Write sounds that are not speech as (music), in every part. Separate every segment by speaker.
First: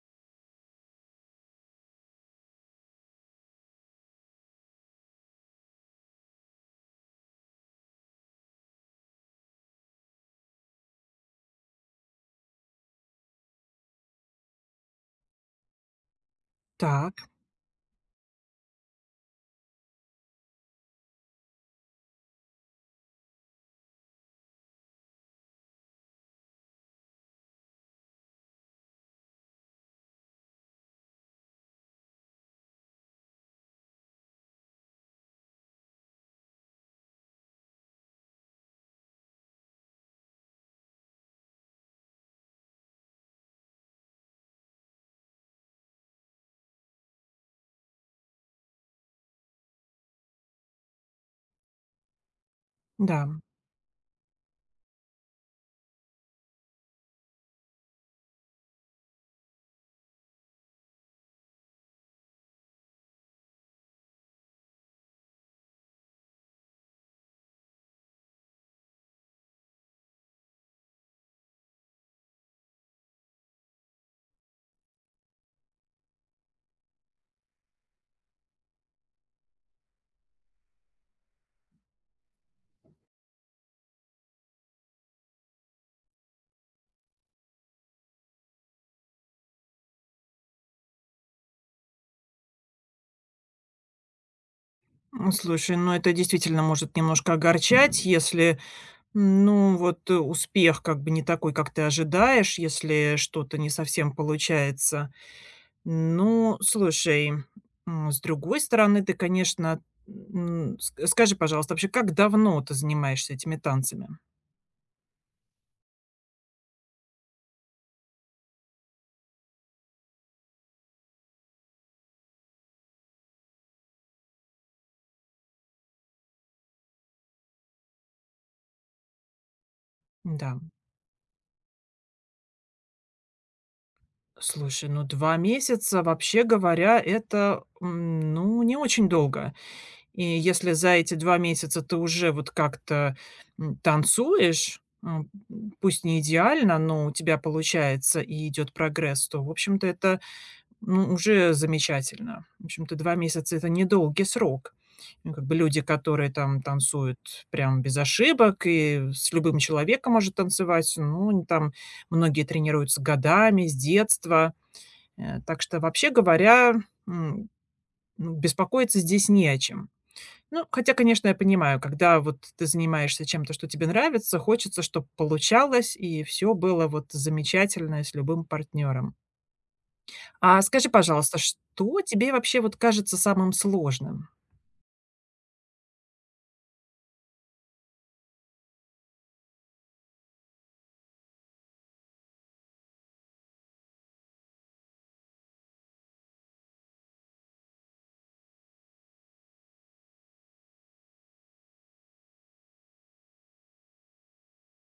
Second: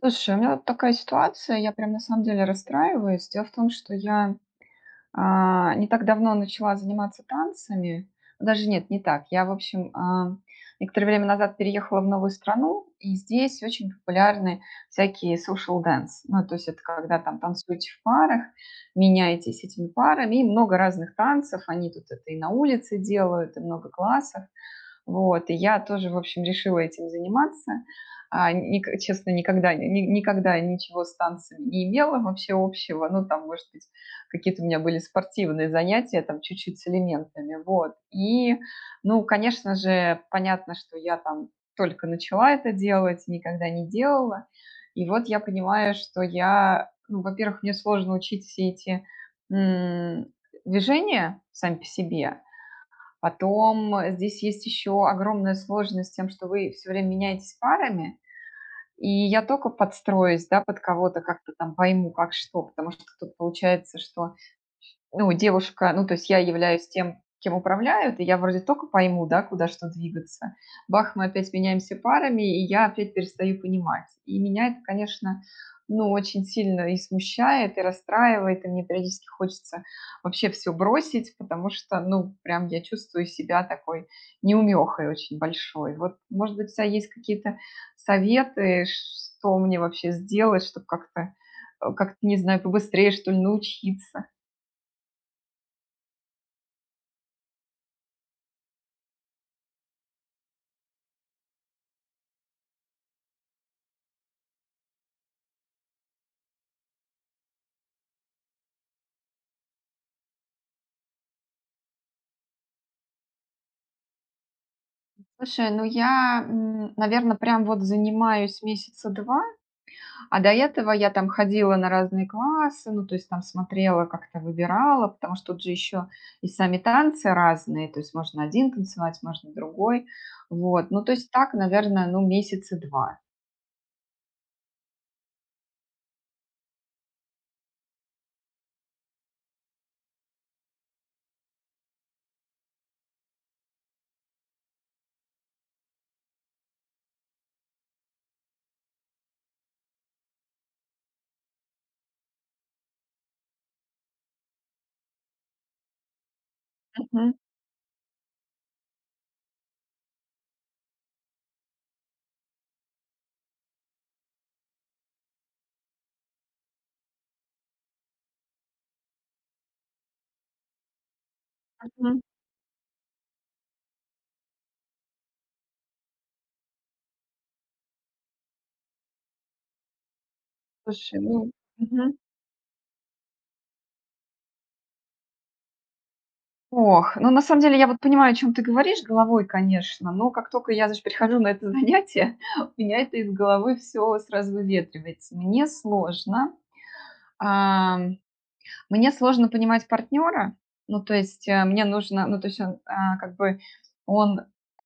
Speaker 1: Слушай, у меня вот такая ситуация, я прям на самом деле расстраиваюсь. Дело в том, что не так давно начала заниматься танцами. Даже нет, не так. Я, в общем, некоторое время назад переехала в новую страну, и здесь очень популярны всякие social dance. Ну, то есть это когда
Speaker 2: Так,
Speaker 1: там танцуете в парах, меняетесь этими парами, и много разных танцев. Они тут это и на улице делают, и много классов. Вот, и я тоже, в общем, решила этим заниматься. Честно, никогда, никогда ничего с танцами не имела вообще общего. Ну, там, может быть, какие-то у меня были спортивные занятия, там, чуть-чуть с элементами, вот. И, ну, конечно же, понятно, что я там только начала это делать, никогда не делала. И вот я понимаю, что я, ну, во-первых, мне сложно учить все эти м, движения сами по себе.
Speaker 2: да.
Speaker 1: Потом, здесь есть еще огромная сложность с тем, что вы все время меняетесь парами, и я только подстроюсь, да, под кого-то, как-то там пойму, как что. Потому что тут получается, что ну, девушка, ну, то есть я являюсь тем, кем управляют, и я вроде только пойму, да, куда что двигаться. Бах, мы опять меняемся парами, и я опять перестаю понимать. И меня это, конечно, ну, очень сильно и смущает, и расстраивает, и мне периодически хочется вообще все бросить, потому что, ну, прям я чувствую себя такой неумехой очень большой. Вот, может быть, у тебя есть какие-то советы, что мне вообще сделать, чтобы как-то, как-то, не знаю, побыстрее, что ли, научиться?
Speaker 2: Слушай, ну это действительно может немножко огорчать, если успех как бы не такой, как ты ожидаешь, если что-то не совсем получается. Ну, слушай, с другой стороны, ты, конечно, м, ск скажи, пожалуйста, вообще, как давно ты занимаешься этими танцами?
Speaker 1: Слушай, ну я, наверное, прям вот занимаюсь месяца 2, а до этого я там ходила на разные классы, ну, то есть там смотрела, как-то выбирала, потому что тут же еще и сами танцы разные, то есть можно один танцевать, можно другой.
Speaker 2: Да.
Speaker 1: Вот, ну, то есть так, наверное, ну, месяца 2.
Speaker 2: Слушай, ну 2 месяца, вообще говоря, это, ну, не очень долго. И если за эти 2 месяца ты уже вот как-то, танцуешь, пусть не идеально, но у тебя получается и идет прогресс, то, в общем-то, это, ну, уже замечательно. В общем-то, 2 месяца - это недолгий срок. Ну, как бы люди, которые там танцуют
Speaker 1: Мгм,
Speaker 2: прям без ошибок и с любым человеком может танцевать, ну, они там многие тренируются годами, с детства. Так что, вообще говоря, м, ну, беспокоиться здесь не о чем. Ну, хотя, конечно, я понимаю, когда
Speaker 1: мгм.
Speaker 2: вот ты занимаешься чем-то, что тебе нравится, хочется, чтобы получалось и все было вот замечательно и с любым партнером. А скажи,
Speaker 1: Слушай,
Speaker 2: пожалуйста,
Speaker 1: ну
Speaker 2: что
Speaker 1: мгм.
Speaker 2: тебе вообще вот кажется самым сложным?
Speaker 1: Ох, ну, на самом деле я вот понимаю, о чем ты говоришь головой, конечно, но как только я, значит, перехожу на это занятие, (laughs) у меня это из головы все сразу выветривается. Мне сложно, А, мне сложно понимать партнера, ну, то есть, мне нужно, ну, то есть он, как бы, он,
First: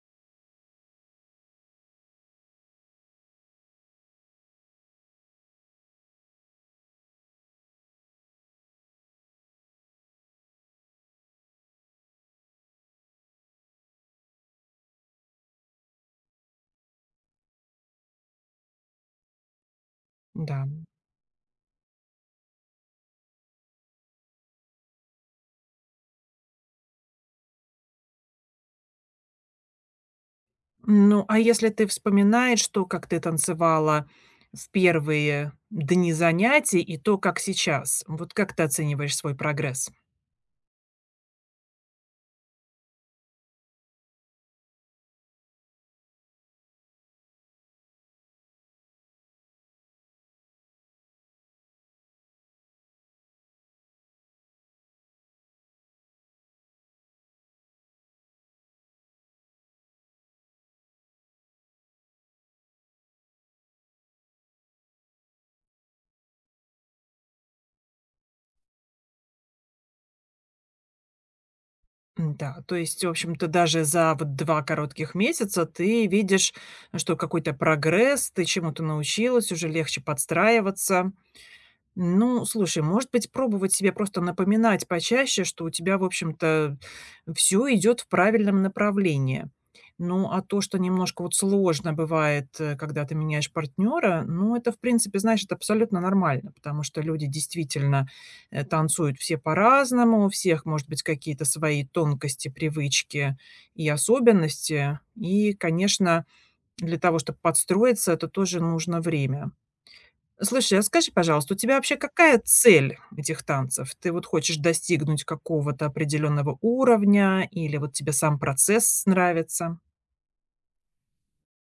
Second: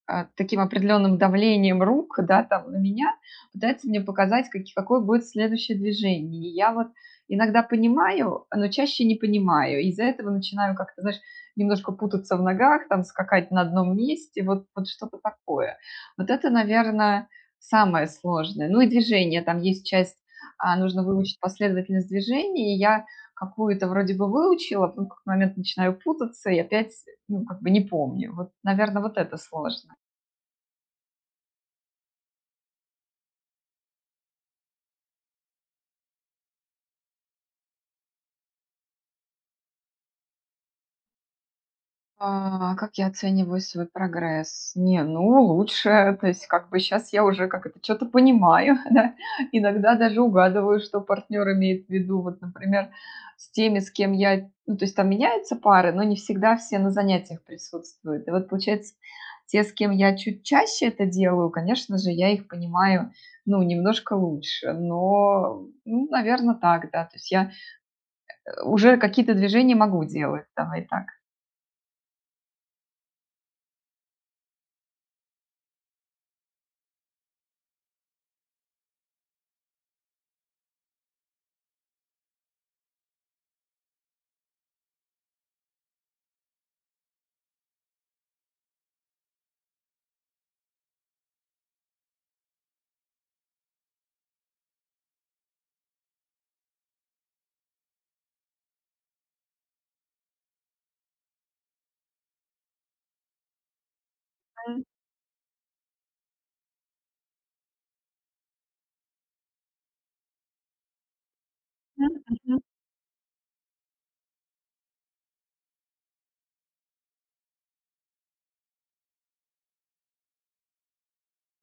Speaker 1: таким определенным давлением рук, да, там, на меня пытается мне показать, какое будет следующее движение. И я вот иногда понимаю, но чаще не понимаю. Из-за этого начинаю как-то, знаешь, немножко путаться в ногах, там, скакать на одном месте, вот, вот что-то такое. Вот это, наверное, самое сложное. Ну и движение, там есть часть,
Speaker 2: Да.
Speaker 1: нужно выучить последовательность движений, и я какую-то вроде бы выучила, а потом в какой-то момент начинаю путаться и опять, ну, как бы не помню. Вот, наверное, вот это сложно.
Speaker 2: Ну, а если ты вспоминаешь, что как ты танцевала в первые дни занятий и то, как сейчас, вот как ты оцениваешь свой прогресс?
Speaker 1: Как я оцениваю свой прогресс? Не, ну, лучше, то есть как бы сейчас я уже как это что-то понимаю, (laughs) да. Иногда даже угадываю, что партнер имеет в виду. Вот, например, с теми, с кем я, ну, то есть там меняются пары, но не всегда все на занятиях присутствуют. И вот получается, те, с кем я чуть чаще это делаю, конечно же, я их понимаю, ну, немножко лучше, но, ну, наверное, так, да. То есть я уже какие-то движения могу делать, давай так.
Speaker 2: Да, то есть, в общем-то, даже за вот 2 коротких месяца ты видишь, что какой-то прогресс, ты чему-то научилась, уже легче подстраиваться. Ну, слушай, может быть, пробовать себе просто напоминать почаще, что у тебя, в общем-то, все идет в правильном направлении. Ну, а то, что немножко вот сложно бывает, когда ты меняешь партнера, ну, это, в принципе, знаешь, это абсолютно нормально, потому что люди действительно, танцуют все по-разному, у всех, может быть, какие-то свои тонкости, привычки и особенности. И, конечно, для того, чтобы подстроиться, это тоже нужно время. Слушай, а скажи, пожалуйста, у тебя вообще
Speaker 1: Мгм,
Speaker 2: какая
Speaker 1: мгм.
Speaker 2: цель этих танцев? Ты вот хочешь достигнуть какого-то определенного уровня или вот тебе сам процесс нравится?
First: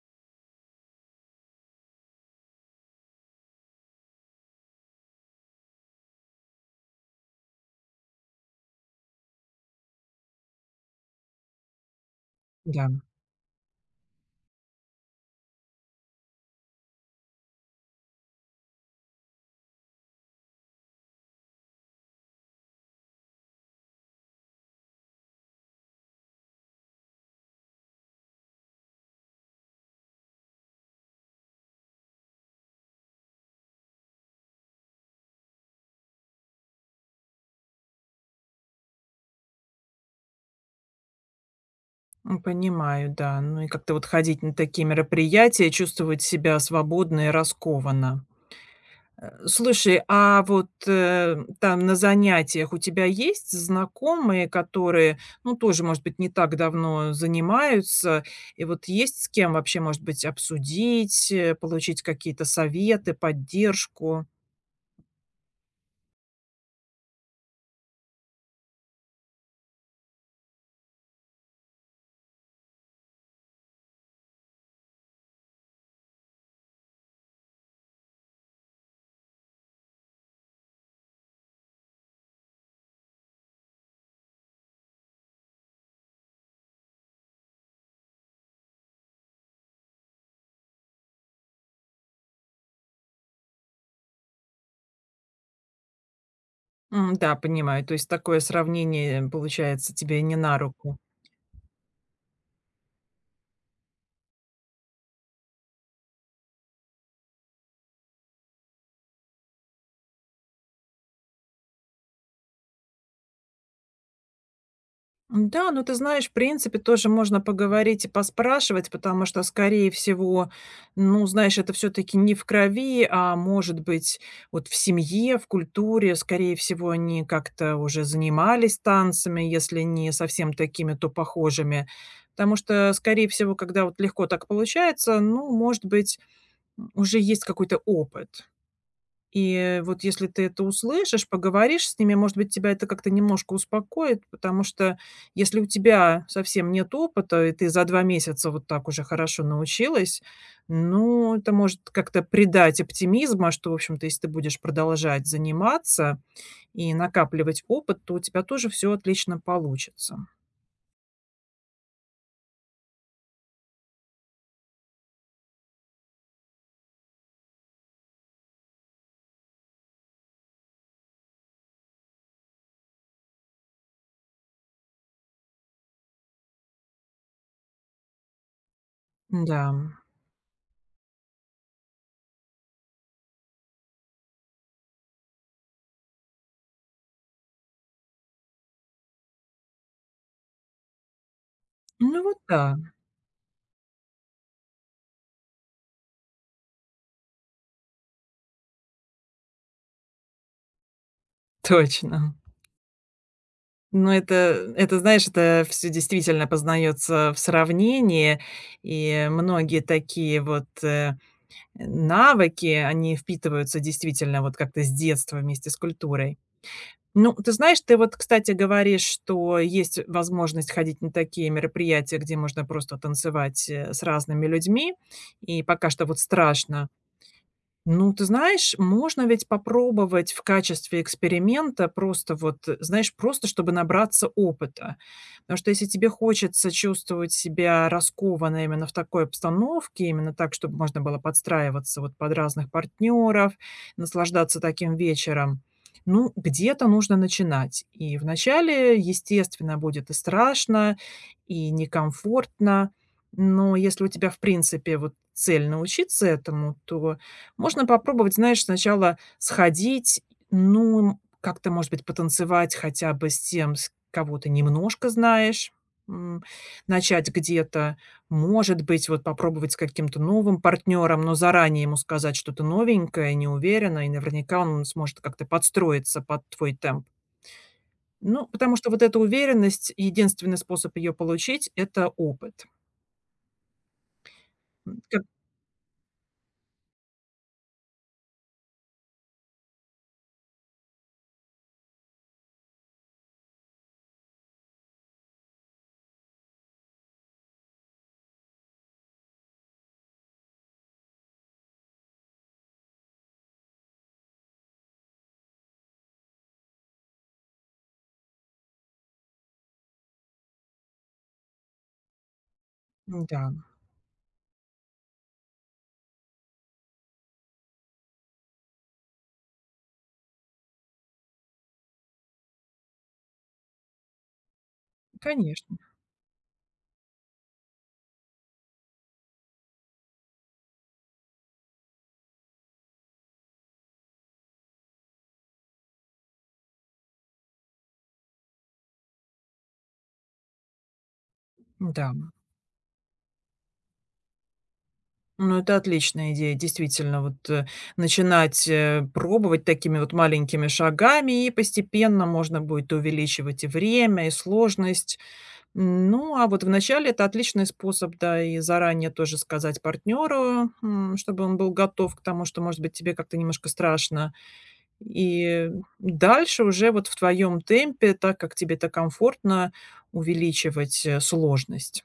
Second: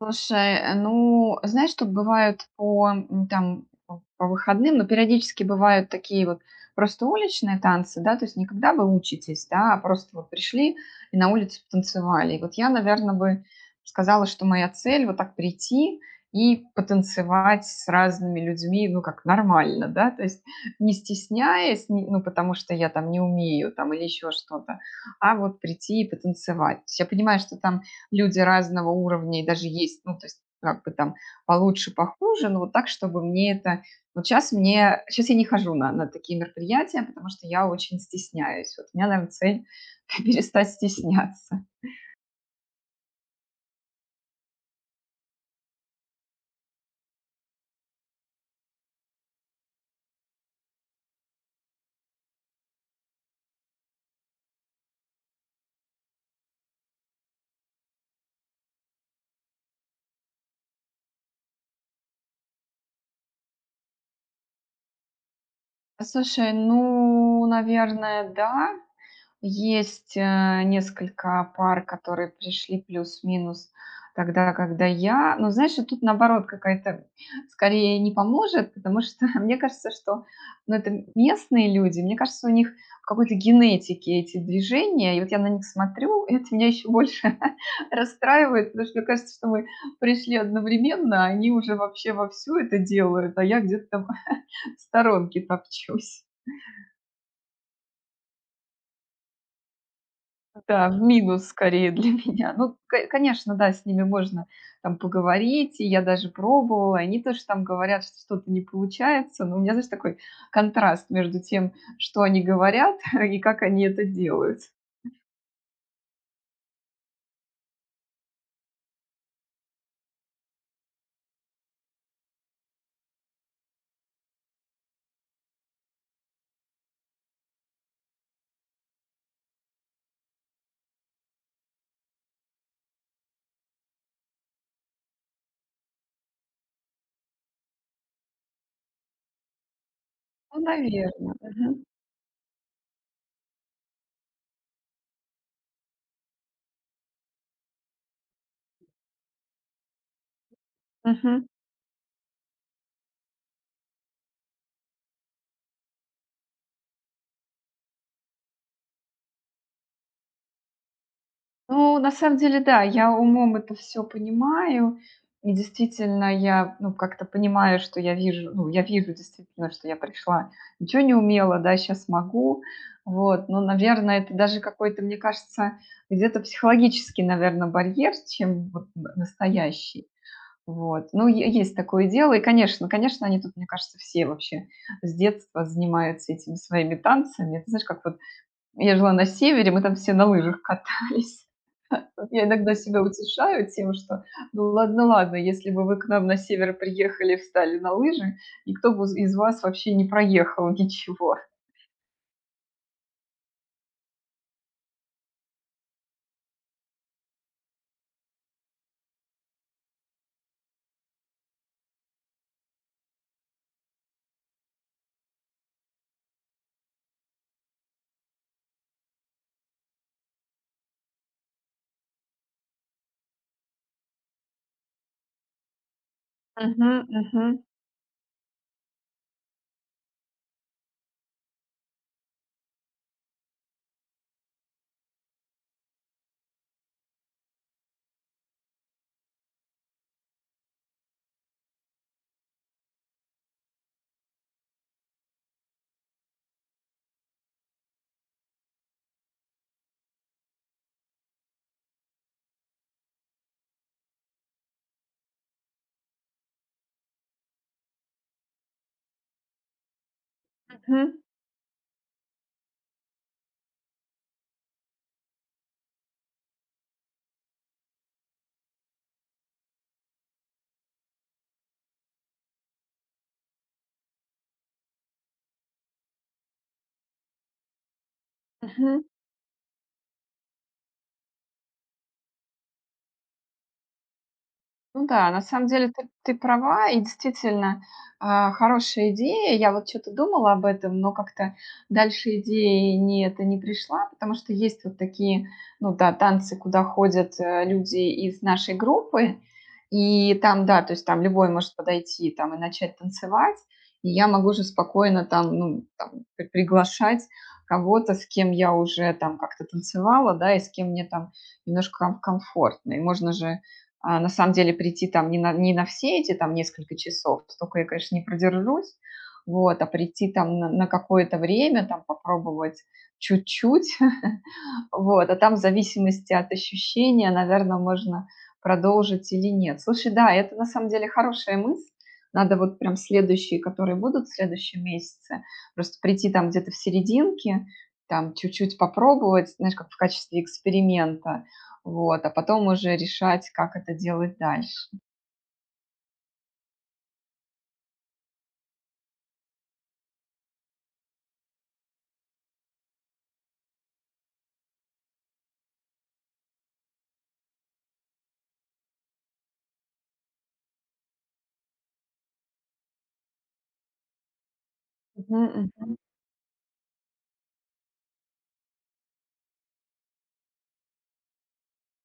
Speaker 1: Слушай, ну, знаешь, тут бывают там, по выходным, но периодически бывают такие вот просто уличные танцы, да, то есть никогда когда вы учитесь, да, а просто вот пришли и на улице потанцевали. И вот я,
Speaker 2: Да,
Speaker 1: наверное, бы сказала, что моя цель вот так прийти и потанцевать с разными людьми, ну, как нормально, да, то есть не стесняясь, не- ну, потому что я там не умею там или еще что-то, а вот прийти и потанцевать. То есть я понимаю, что там люди разного уровня и даже есть, ну, то есть как бы там получше, похуже, но вот так, чтобы мне это... Вот сейчас мне... Сейчас я не хожу на такие мероприятия, потому что я очень стесняюсь. Вот у меня, наверное, цель (laughs) перестать стесняться.
Speaker 2: понимаю, да. Ну и как-то вот ходить на такие мероприятия, чувствовать себя свободно и раскованно. Слушай, а вот, там на занятиях у тебя есть знакомые, которые, ну, тоже, может быть, не так давно занимаются? И вот есть с кем вообще, может быть, обсудить, получить какие-то советы, поддержку?
Speaker 1: Слушай, ну, наверное, да. Есть, несколько пар, которые пришли плюс-минус тогда, когда я. Но знаешь, и тут наоборот какая-то скорее не поможет, потому что (laughs) мне кажется, что, ну, это местные люди. Мне кажется, у них в какой-то генетике эти движения. И вот я на них смотрю, и это меня еще больше (laughs) расстраивает, потому что мне кажется, что мы пришли одновременно, а они уже вообще вовсю это делают, а я где-то там (laughs) в сторонке топчусь.
Speaker 2: Да, понимаю. То есть такое сравнение, получается, тебе не на
Speaker 1: Да,
Speaker 2: руку.
Speaker 1: в минус скорее для (laughs) меня. Ну, конечно, да, с ними можно там поговорить, и я даже пробовала, они тоже там говорят, что что-то не получается, но у меня, знаешь, такой контраст между тем, что они говорят (laughs) и как они это делают.
Speaker 2: Да, ну ты знаешь, в принципе, тоже можно поговорить и поспрашивать, потому что, скорее всего, ну, знаешь, это все-таки не в крови, а может быть, вот в семье, в культуре, скорее всего, они как-то уже занимались танцами, если не совсем такими, то похожими. Потому что, скорее всего, когда вот легко так получается, ну, может быть, уже есть какой-то опыт. И вот если ты
Speaker 1: Ну,
Speaker 2: это услышишь,
Speaker 1: наверное.
Speaker 2: поговоришь с ними, может быть, тебя это как-то немножко успокоит, потому что если у тебя совсем нет опыта, и ты за 2 месяца вот так уже хорошо научилась, ну, это может как-то придать оптимизма, что, в общем-то, если ты будешь продолжать заниматься и накапливать опыт, то у тебя тоже все отлично получится.
Speaker 1: Ну, на самом деле, да, я умом это все понимаю. И действительно, я, ну, как-то понимаю, что я вижу, ну, я вижу действительно, что я пришла, ничего не умела, да, сейчас могу. Вот, но, наверное, это даже какой-то, мне кажется, где-то психологический, наверное, барьер, чем вот н
Speaker 2: Да.
Speaker 1: настоящий. Вот, ну, е есть такое дело. И, конечно, они тут, мне кажется, все вообще с детства занимаются этими своими танцами. Это знаешь, как вот я жила на севере, мы там все на лыжах катались.
Speaker 2: Ну
Speaker 1: Вот
Speaker 2: вот
Speaker 1: я иногда
Speaker 2: да,
Speaker 1: себя утешаю тем, что ну ладно, ладно, если бы вы к нам на север приехали, встали на лыжи, никто бы из вас вообще не проехал ничего.
Speaker 2: (laughs) точно. Ну, это, знаешь, это все действительно познается в сравнении, и многие такие вот, навыки, они впитываются действительно вот как-то с детства вместе с культурой. Ну, ты знаешь, ты вот, кстати, говоришь, что есть возможность ходить на такие мероприятия, где можно просто танцевать, с разными людьми, и пока что вот страшно.
Speaker 1: Мгм, мгм,
Speaker 2: Ну, ты знаешь, можно ведь попробовать в качестве эксперимента просто вот, знаешь, просто чтобы набраться опыта. Потому что если тебе хочется чувствовать себя раскованно именно в такой обстановке, именно так, чтобы можно было подстраиваться вот под разных партнеров, наслаждаться таким вечером, ну, где-то нужно начинать. И вначале, естественно, будет и страшно, и некомфортно, но если у тебя, в принципе, вот цель научиться этому, то можно попробовать, знаешь, сначала сходить, ну,
Speaker 1: мгм,
Speaker 2: как-то, может быть, потанцевать хотя бы с тем, с кого ты немножко знаешь, м, начать где-то. Может быть, вот попробовать с каким-то новым партнером, но заранее ему сказать что-то новенькое, неуверенно, и наверняка он сможет как-то подстроиться под твой темп. Ну, потому что
Speaker 1: мгм.
Speaker 2: вот эта уверенность, единственный способ ее получить – это опыт. М,
Speaker 1: Ну
Speaker 2: как-
Speaker 1: да, на самом деле ты права, и действительно, хорошая идея. Я вот что то думала об этом, но как-то дальше идеи не это не пришла, потому что есть вот такие, ну да, танцы, куда ходят, люди из нашей группы. И там, да, то есть там любой может подойти там и начать танцевать. И я могу же спокойно там, ну, там приглашать кого-то, с кем я уже там как-то танцевала, да, и с кем мне там немножко комфортно. И можно
Speaker 2: Да,
Speaker 1: же, на самом деле прийти там не на, не на все эти там несколько часов, столько я, конечно, не продержусь, вот, а прийти там на какое-то время, там попробовать чуть-чуть, (laughs) вот, а там в
Speaker 2: конечно.
Speaker 1: зависимости от ощущения, наверное, можно продолжить или нет. Слушай, да, это на самом деле хорошая мысль, надо вот прям следующие, которые будут в следующем месяце, просто прийти там где-то в серединке, там чуть-чуть попробовать, знаешь, как в качестве эксперимента,
Speaker 2: Да.
Speaker 1: вот, а потом уже решать, как это делать дальше.
Speaker 2: Ну, это отличная идея, действительно, вот, начинать, пробовать такими вот маленькими шагами, и постепенно можно будет увеличивать и время, и сложность. Ну, а вот вначале это отличный способ, да, и заранее тоже сказать партнеру, чтобы он был готов к тому, что, может быть, тебе как-то немножко страшно.
Speaker 1: Мгм,
Speaker 2: И
Speaker 1: мгм.
Speaker 2: дальше уже вот в твоем темпе, так как тебе это комфортно, увеличивать, сложность.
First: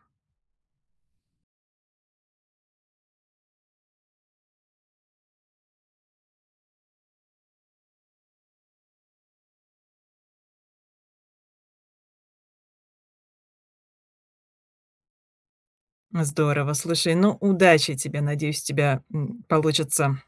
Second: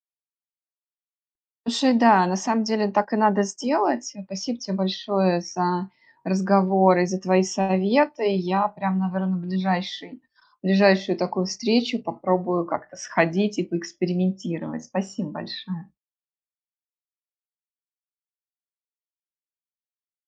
Speaker 1: Слушай, да, на самом деле так и надо сделать. Спасибо тебе большое за разговор и за твои советы. Я прям, наверное, в ближайший, ближайшую такую встречу попробую как-то сходить и поэкспериментировать. Спасибо большое.
Speaker 2: Здорово, слушай, ну, удачи тебе. Надеюсь, у тебя, получится